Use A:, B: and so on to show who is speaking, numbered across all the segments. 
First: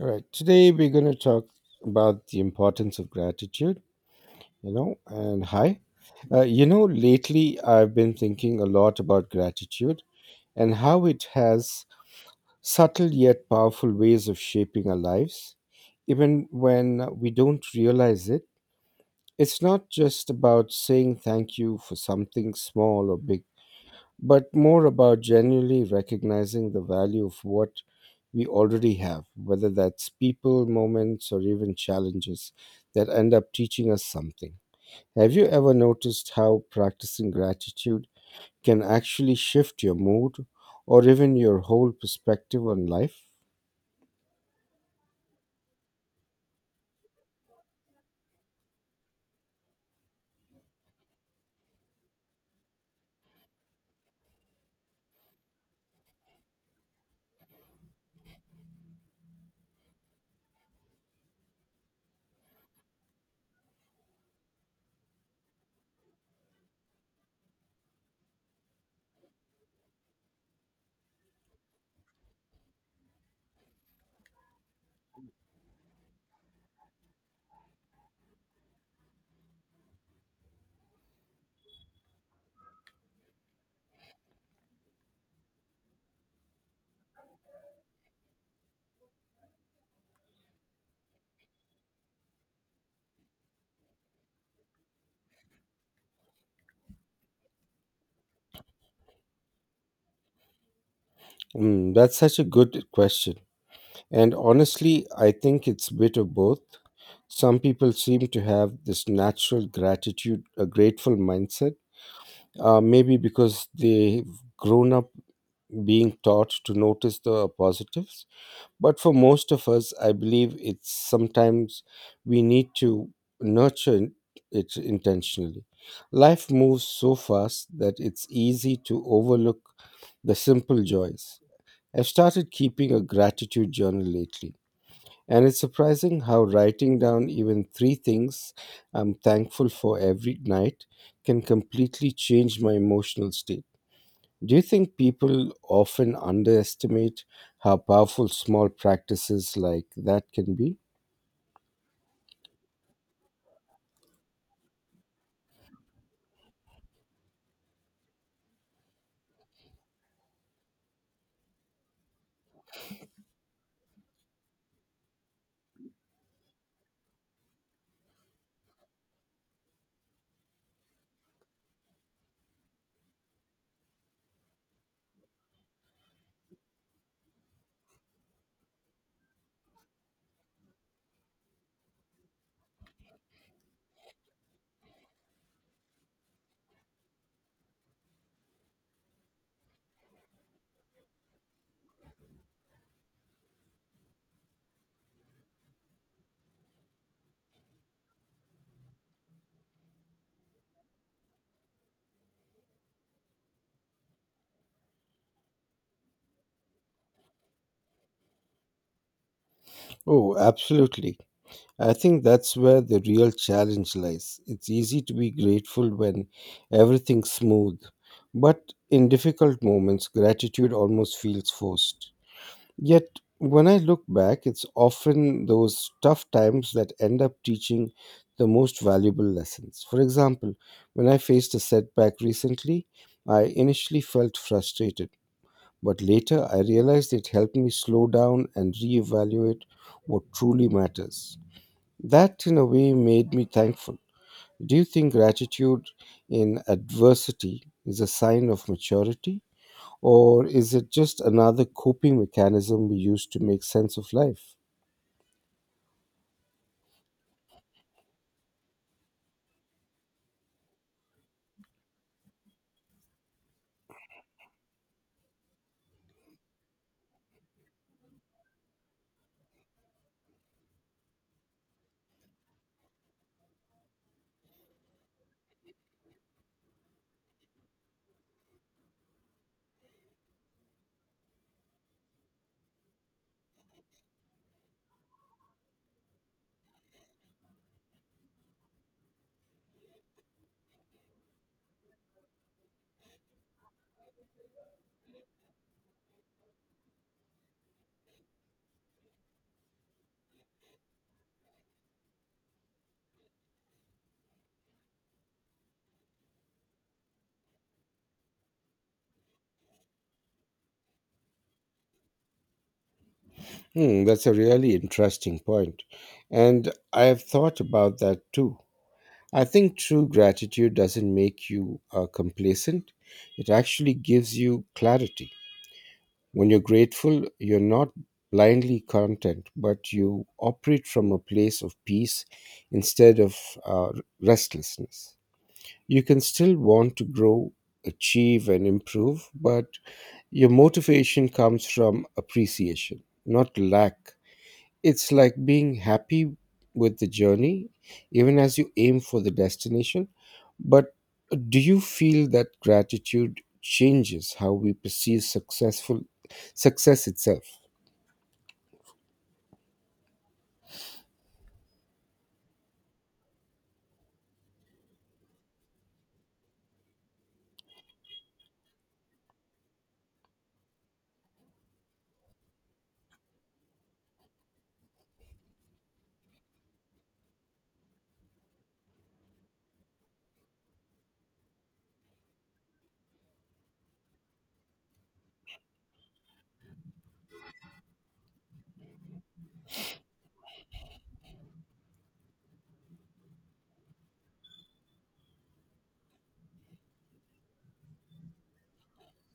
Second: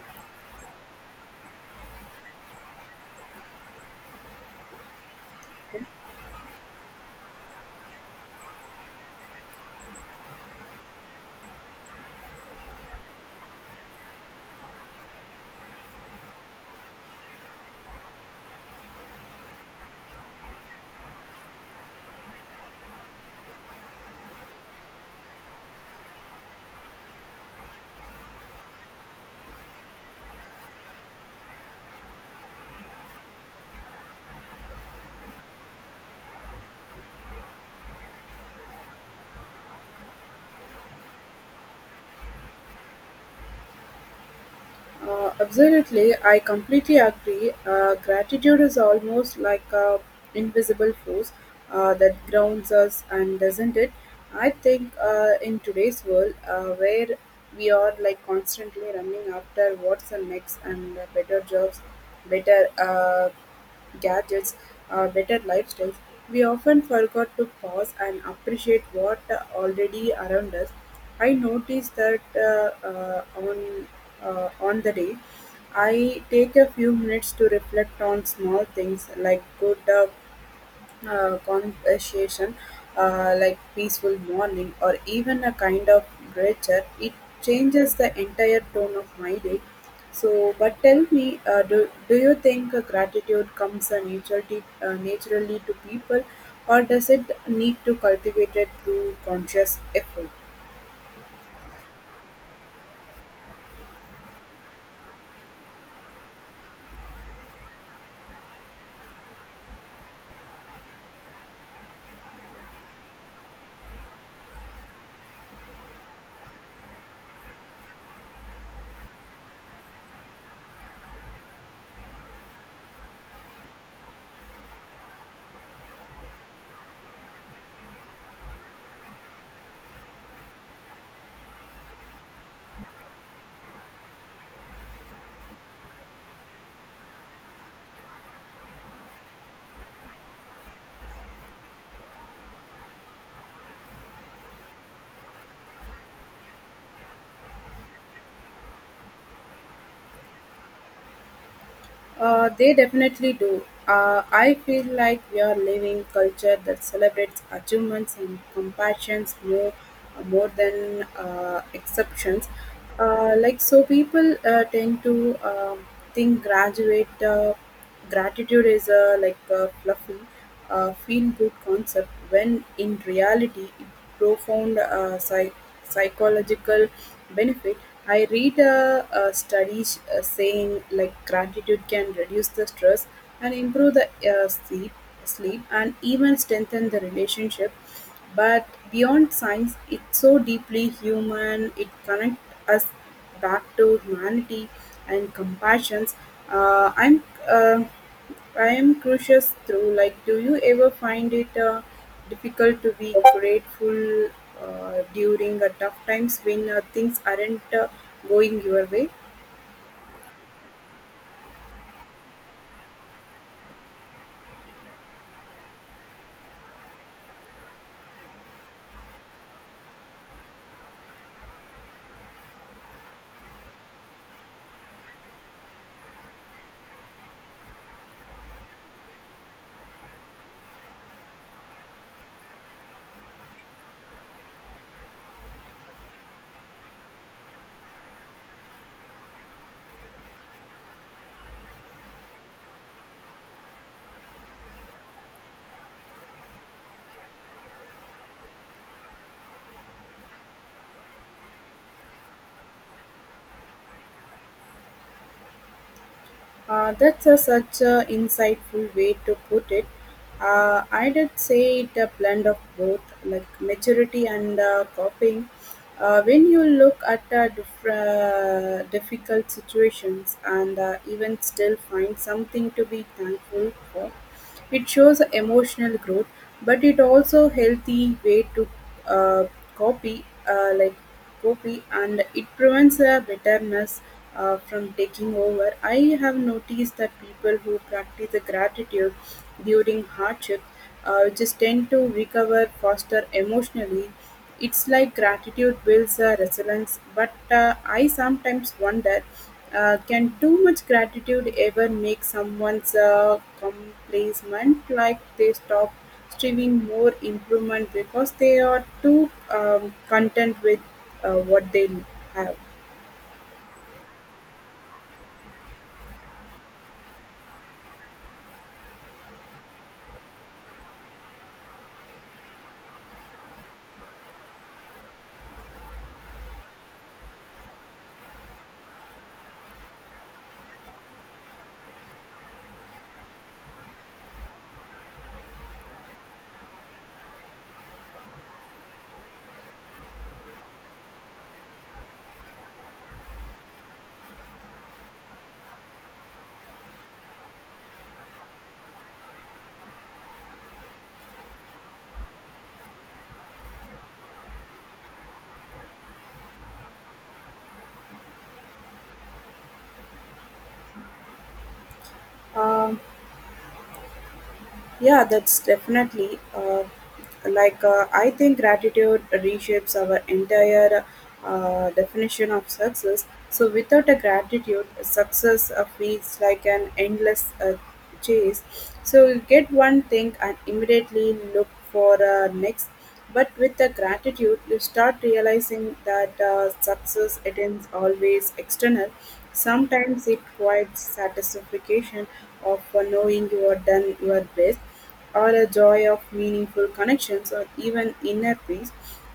A: All right. Today we're going to talk about the importance of gratitude, you know, and hi. Lately I've been thinking a lot about gratitude and how it has subtle yet powerful ways of shaping our lives, even when we don't realize it. It's not just about saying thank you for something small or big but more about genuinely recognizing the value of what we already have, whether that's people, moments, or even challenges that end up teaching us something. Have you ever noticed how practicing gratitude can actually shift your mood or even your whole perspective on life?
B: Absolutely, I completely agree. Gratitude is almost like a invisible force that grounds us, and doesn't it? I think in today's world, where we are like constantly running after what's the next and better jobs, better gadgets, or better lifestyles, we often forgot to pause and appreciate what already around us. I noticed that on the day, I take a few minutes to reflect on small things like good conversation, like peaceful morning or even a kind of nature, it changes the entire tone of my day. So, but tell me, do you think gratitude comes naturally to people, or does it need to cultivate it through conscious effort?
A: Mm, that's such a good question. And honestly, I think it's a bit of both. Some people seem to have this natural gratitude, a grateful mindset. Maybe because they've grown up being taught to notice the positives. But for most of us, I believe it's sometimes we need to nurture it intentionally. Life moves so fast that it's easy to overlook the simple joys. I've started keeping a gratitude journal lately, and it's surprising how writing down even three things I'm thankful for every night can completely change my emotional state. Do you think people often underestimate how powerful small practices like that can be?
B: They definitely do. I feel like we are living culture that celebrates achievements and compassions more than exceptions. Like so, people tend to think graduate gratitude is fluffy, a feel-good concept when in reality it profound psychological benefit. I read studies saying like gratitude can reduce the stress and improve the sleep and even strengthen the relationship. But beyond science, it's so deeply human. It connects us back to humanity and compassions. Uh, I'm uh, I am curious through like do you ever find it difficult to be grateful during tough times when things aren't going your way?
A: Oh, absolutely. I think that's where the real challenge lies. It's easy to be grateful when everything's smooth, but in difficult moments, gratitude almost feels forced. Yet, when I look back, it's often those tough times that end up teaching the most valuable lessons. For example, when I faced a setback recently, I initially felt frustrated, but later I realized it helped me slow down and reevaluate what truly matters. That, in a way, made me thankful. Do you think gratitude in adversity is a sign of maturity? Or is it just another coping mechanism we use to make sense of life?
B: That's a, such an insightful way to put it. I did say it a blend of both, like maturity and coping. When you look at difficult situations and even still find something to be thankful for, it shows emotional growth, but it also healthy way to uh, copy, uh, like copy, and it prevents the bitterness from taking over. I have noticed that people who practice the gratitude during hardship just tend to recover faster emotionally it's like gratitude builds a resilience, but I sometimes wonder can too much gratitude ever make someone's complacent like they stop striving more improvement because they are too content with what they have?
A: Hmm, that's a really interesting point. And I have thought about that too. I think true gratitude doesn't make you complacent, it actually gives you clarity. When you're grateful, you're not blindly content, but you operate from a place of peace instead of uh, restlessness. You can still want to grow, achieve, and improve, but your motivation comes from appreciation, not lack. It's like being happy with the journey, even as you aim for the destination. But do you feel that gratitude changes how we perceive success itself?
B: Um, Yeah, that's definitely I think gratitude reshapes our entire definition of success. So without a gratitude, success feels like an endless chase. So you get one thing and immediately look for next. But with the gratitude, you start realizing that success isn't always external. Sometimes it quite satisfaction of knowing you are done your best, or a joy of meaningful connections, or even inner peace.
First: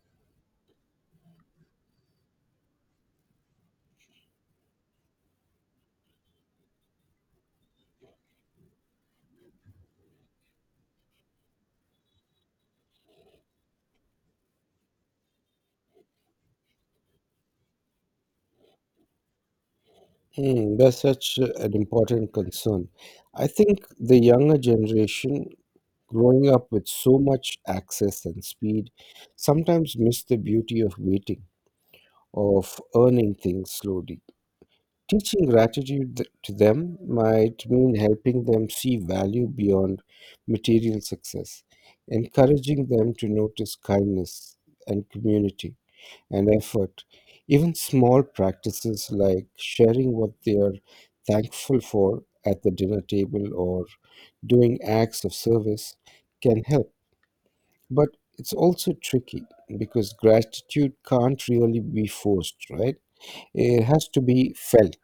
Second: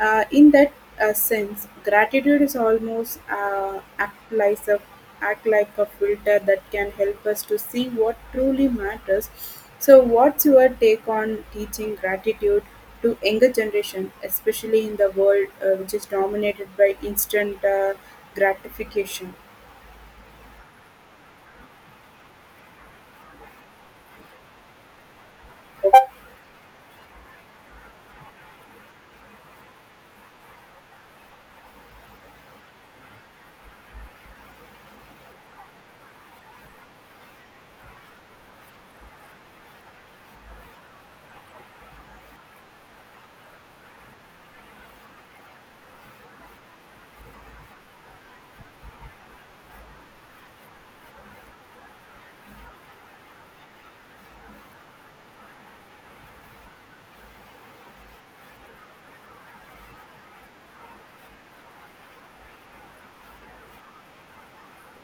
B: In that sense, gratitude is almost act like a filter that can help us to see what truly matters. So, what's your take on teaching gratitude? To younger generation, especially in the world which is dominated by instant gratification.
A: Hmm, that's such an important concern. I think the younger generation growing up with so much access and speed sometimes miss the beauty of waiting, of earning things slowly. Teaching gratitude to them might mean helping them see value beyond material success, encouraging them to notice kindness and community and effort. Even small practices like sharing what they are thankful for at the dinner table or doing acts of service can help. But it's also tricky because gratitude can't really be forced, right? It has to be felt.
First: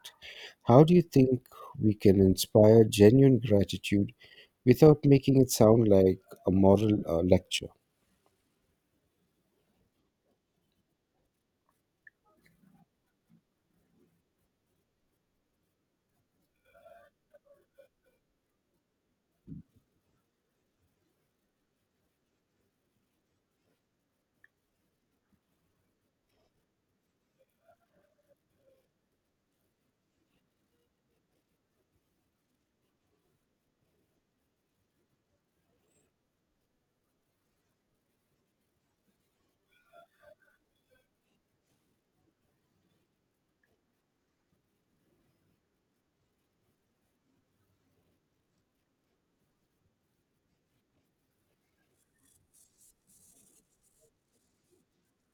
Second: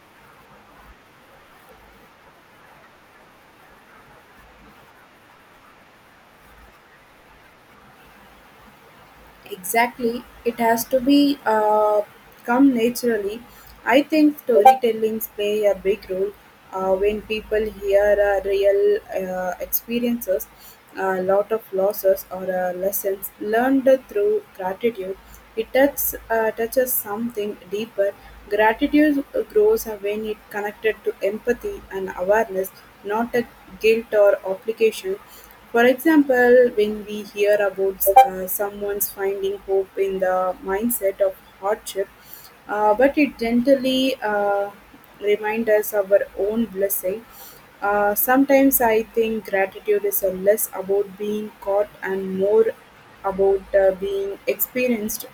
A: How do you think we can inspire genuine gratitude without making it sound like a moral lecture?
B: Exactly, it has to be come naturally. I think storytellings play a big role when people hear real experiences, a lot of losses or lessons learned through gratitude. It touches something deeper; gratitude grows when it connected to empathy and awareness, not a guilt or obligation. For example, when we hear about someone's finding hope in the mindset of hardship, but it gently reminds us our own blessing. Sometimes I think gratitude is a less about being caught and more about being experienced.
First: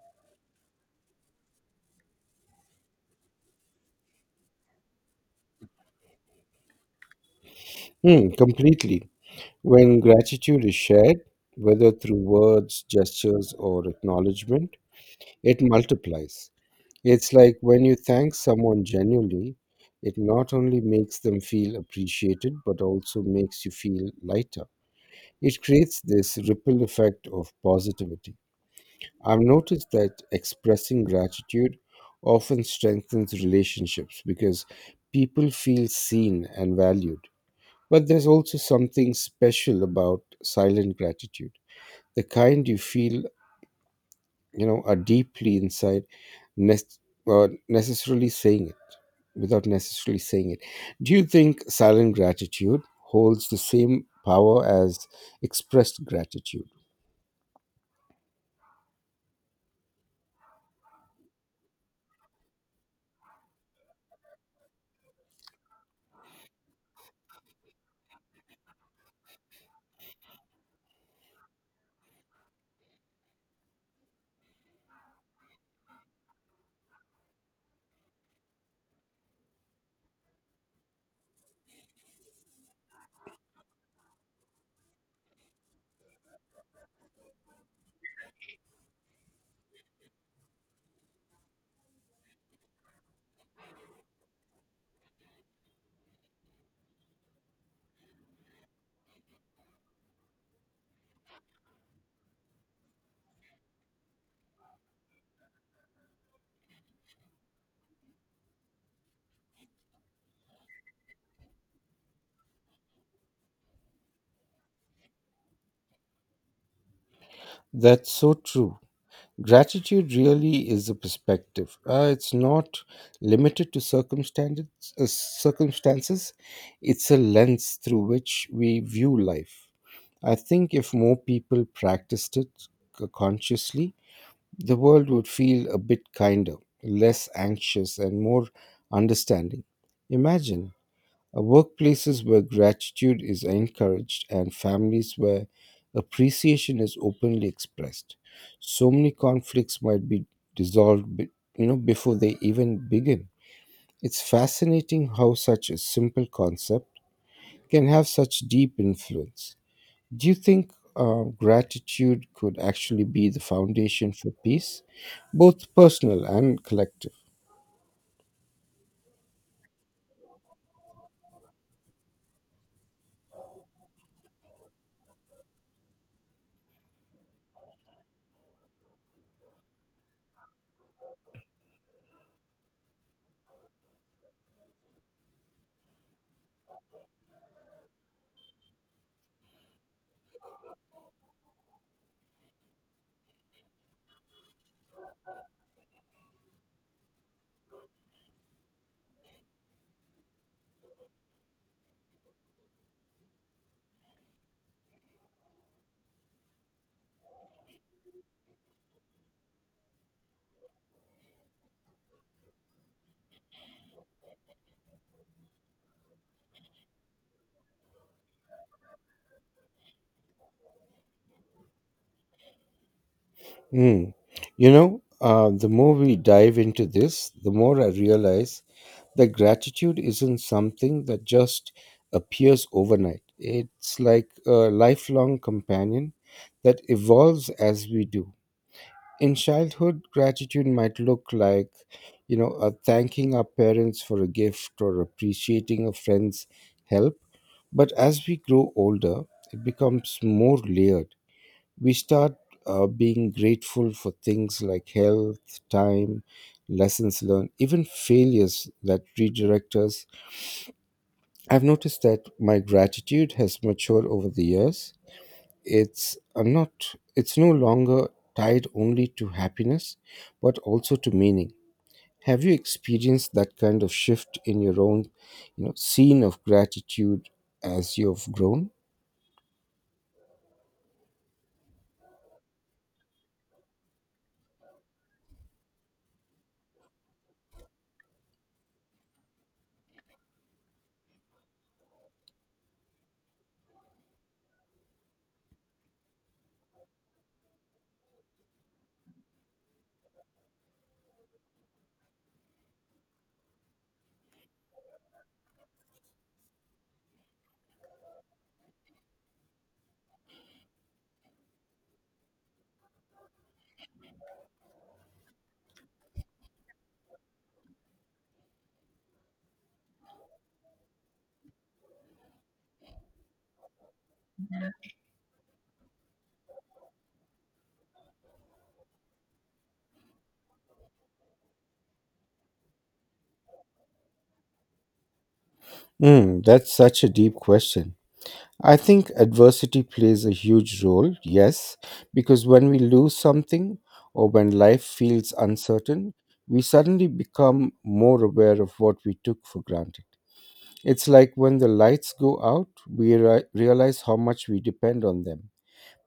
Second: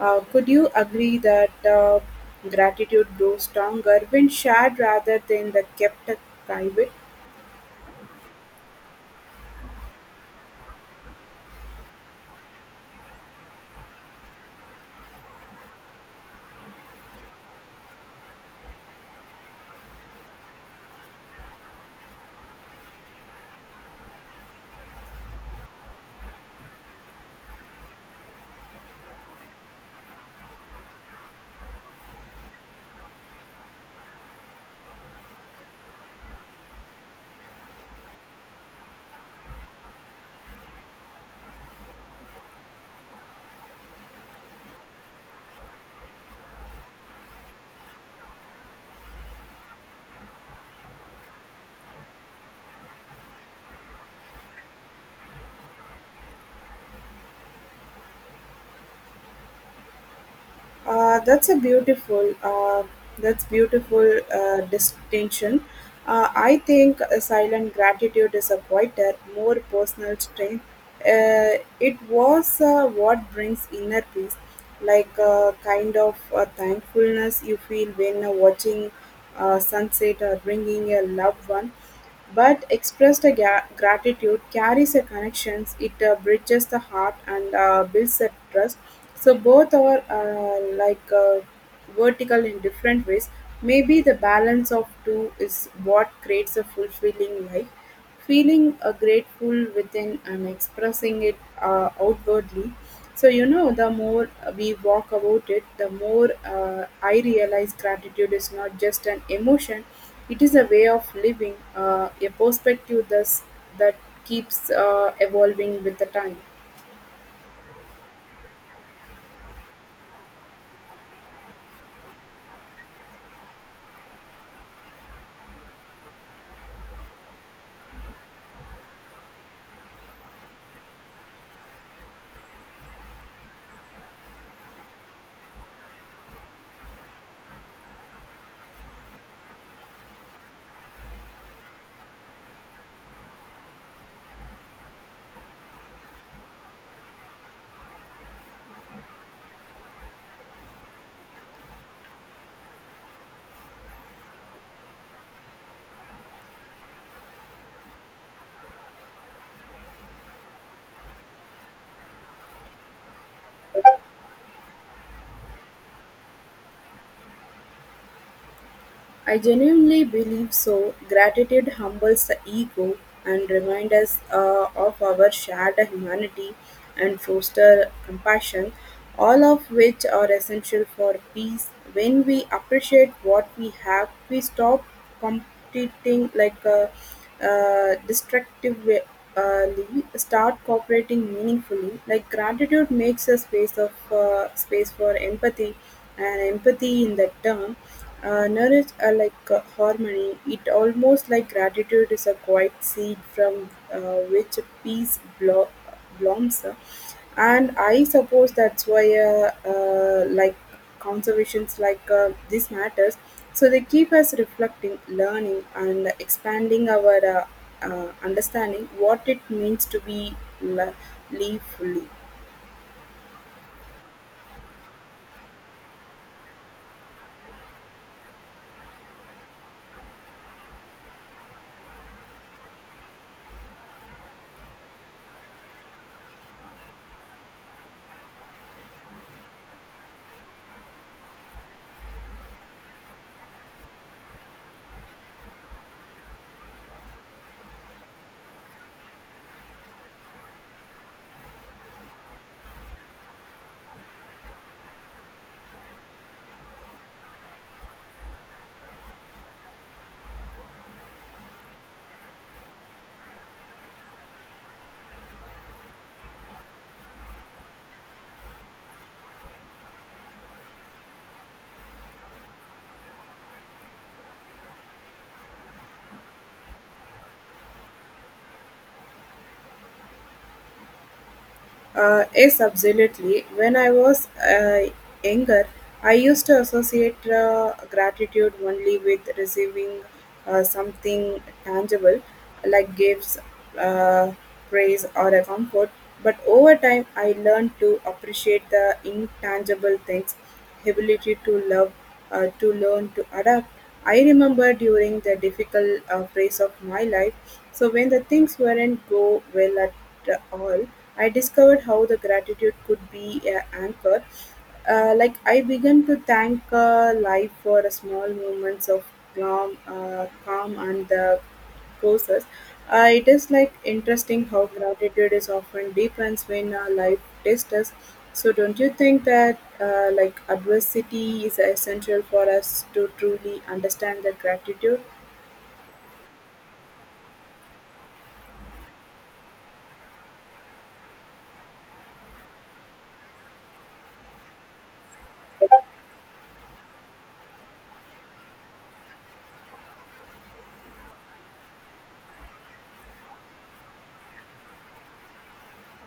B: Could you agree that gratitude grows stronger when shared rather than the kept private?
A: Hmm, completely. When gratitude is shared, whether through words, gestures, or acknowledgement, it multiplies. It's like when you thank someone genuinely, it not only makes them feel appreciated, but also makes you feel lighter. It creates this ripple effect of positivity. I've noticed that expressing gratitude often strengthens relationships because people feel seen and valued. But there's also something special about silent gratitude, the kind you feel, you know, are deeply inside, nec- necessarily saying it without necessarily saying it. Do you think silent gratitude holds the same power as expressed gratitude?
B: Uh, that's a beautiful, uh, that's beautiful distinction. I think a silent gratitude is a quieter, more personal strength. It was what brings inner peace, like a kind of thankfulness you feel when watching sunset or bringing a loved one. But expressed gratitude carries a connections. It bridges the heart and builds a trust. So both are vertical in different ways. Maybe the balance of two is what creates a fulfilling life feeling grateful within and expressing it outwardly. So, you know, the more we walk about it, the more I realize gratitude is not just an emotion, it is a way of living, a perspective thus, that keeps evolving with the time.
A: That's so true. Gratitude really is a perspective. It's not limited to circumstances, it's a lens through which we view life. I think if more people practiced it consciously, the world would feel a bit kinder, less anxious, and more understanding. Imagine workplaces where gratitude is encouraged and families where appreciation is openly expressed. So many conflicts might be dissolved before they even begin. It's fascinating how such a simple concept can have such deep influence. Do you think gratitude could actually be the foundation for peace, both personal and collective?
B: I genuinely believe so. Gratitude humbles the ego and reminds us of our shared humanity and foster compassion, all of which are essential for peace. When we appreciate what we have, we stop competing like destructively, uh, start cooperating meaningfully. Like gratitude makes a space for empathy, and empathy in that term Nerets are like harmony; it almost like gratitude is a quiet seed from which peace blooms, and I suppose that's why conservations like this matters. So they keep us reflecting, learning, and expanding our understanding what it means to be li- live fully.
A: Mm. You know, the more we dive into this, the more I realize that gratitude isn't something that just appears overnight. It's like a lifelong companion that evolves as we do. In childhood, gratitude might look like, thanking our parents for a gift or appreciating a friend's help. But as we grow older, it becomes more layered. We start being grateful for things like health, time, lessons learned, even failures that redirect us. I've noticed that my gratitude has matured over the years. It's no longer tied only to happiness, but also to meaning. Have you experienced that kind of shift in your own, you know, scene of gratitude as you've grown?
B: Yes, absolutely. When I was younger, I used to associate gratitude only with receiving something tangible, like gifts, uh, praise, or a comfort. But over time, I learned to appreciate the intangible things ability to love, to learn, to adapt. I remember during the difficult phase of my life, so when the things weren't go well at all, I discovered how the gratitude could be an anchor. Like I began to thank life for a small moments of calm and the courses. I like interesting how gratitude is often defines when our life tests us. So don't you think that like adversity is essential for us to truly understand the gratitude?
A: Mm, that's such a deep question. I think adversity plays a huge role, yes, because when we lose something or when life feels uncertain, we suddenly become more aware of what we took for granted. It's like when the lights go out, we realize how much we depend on them.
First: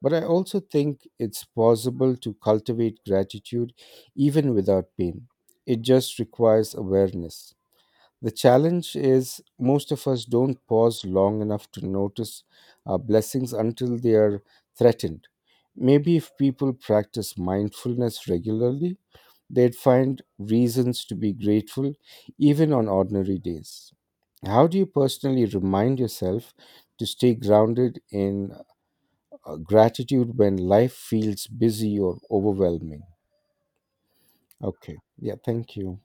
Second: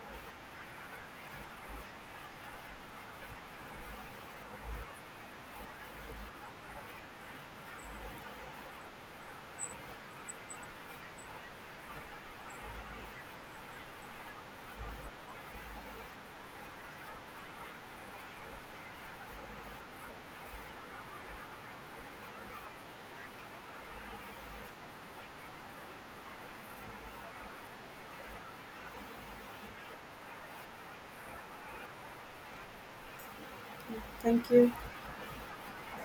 A: But I also think it's possible to cultivate gratitude even without pain. It just requires awareness. The challenge is most of us don't pause long enough to notice our blessings until they are threatened. Maybe if people practice mindfulness regularly, they'd find reasons to be grateful even on ordinary days. How do you personally remind yourself to stay grounded in gratitude when life feels busy or overwhelming?
B: Thank you.
A: Okay, yeah, thank you.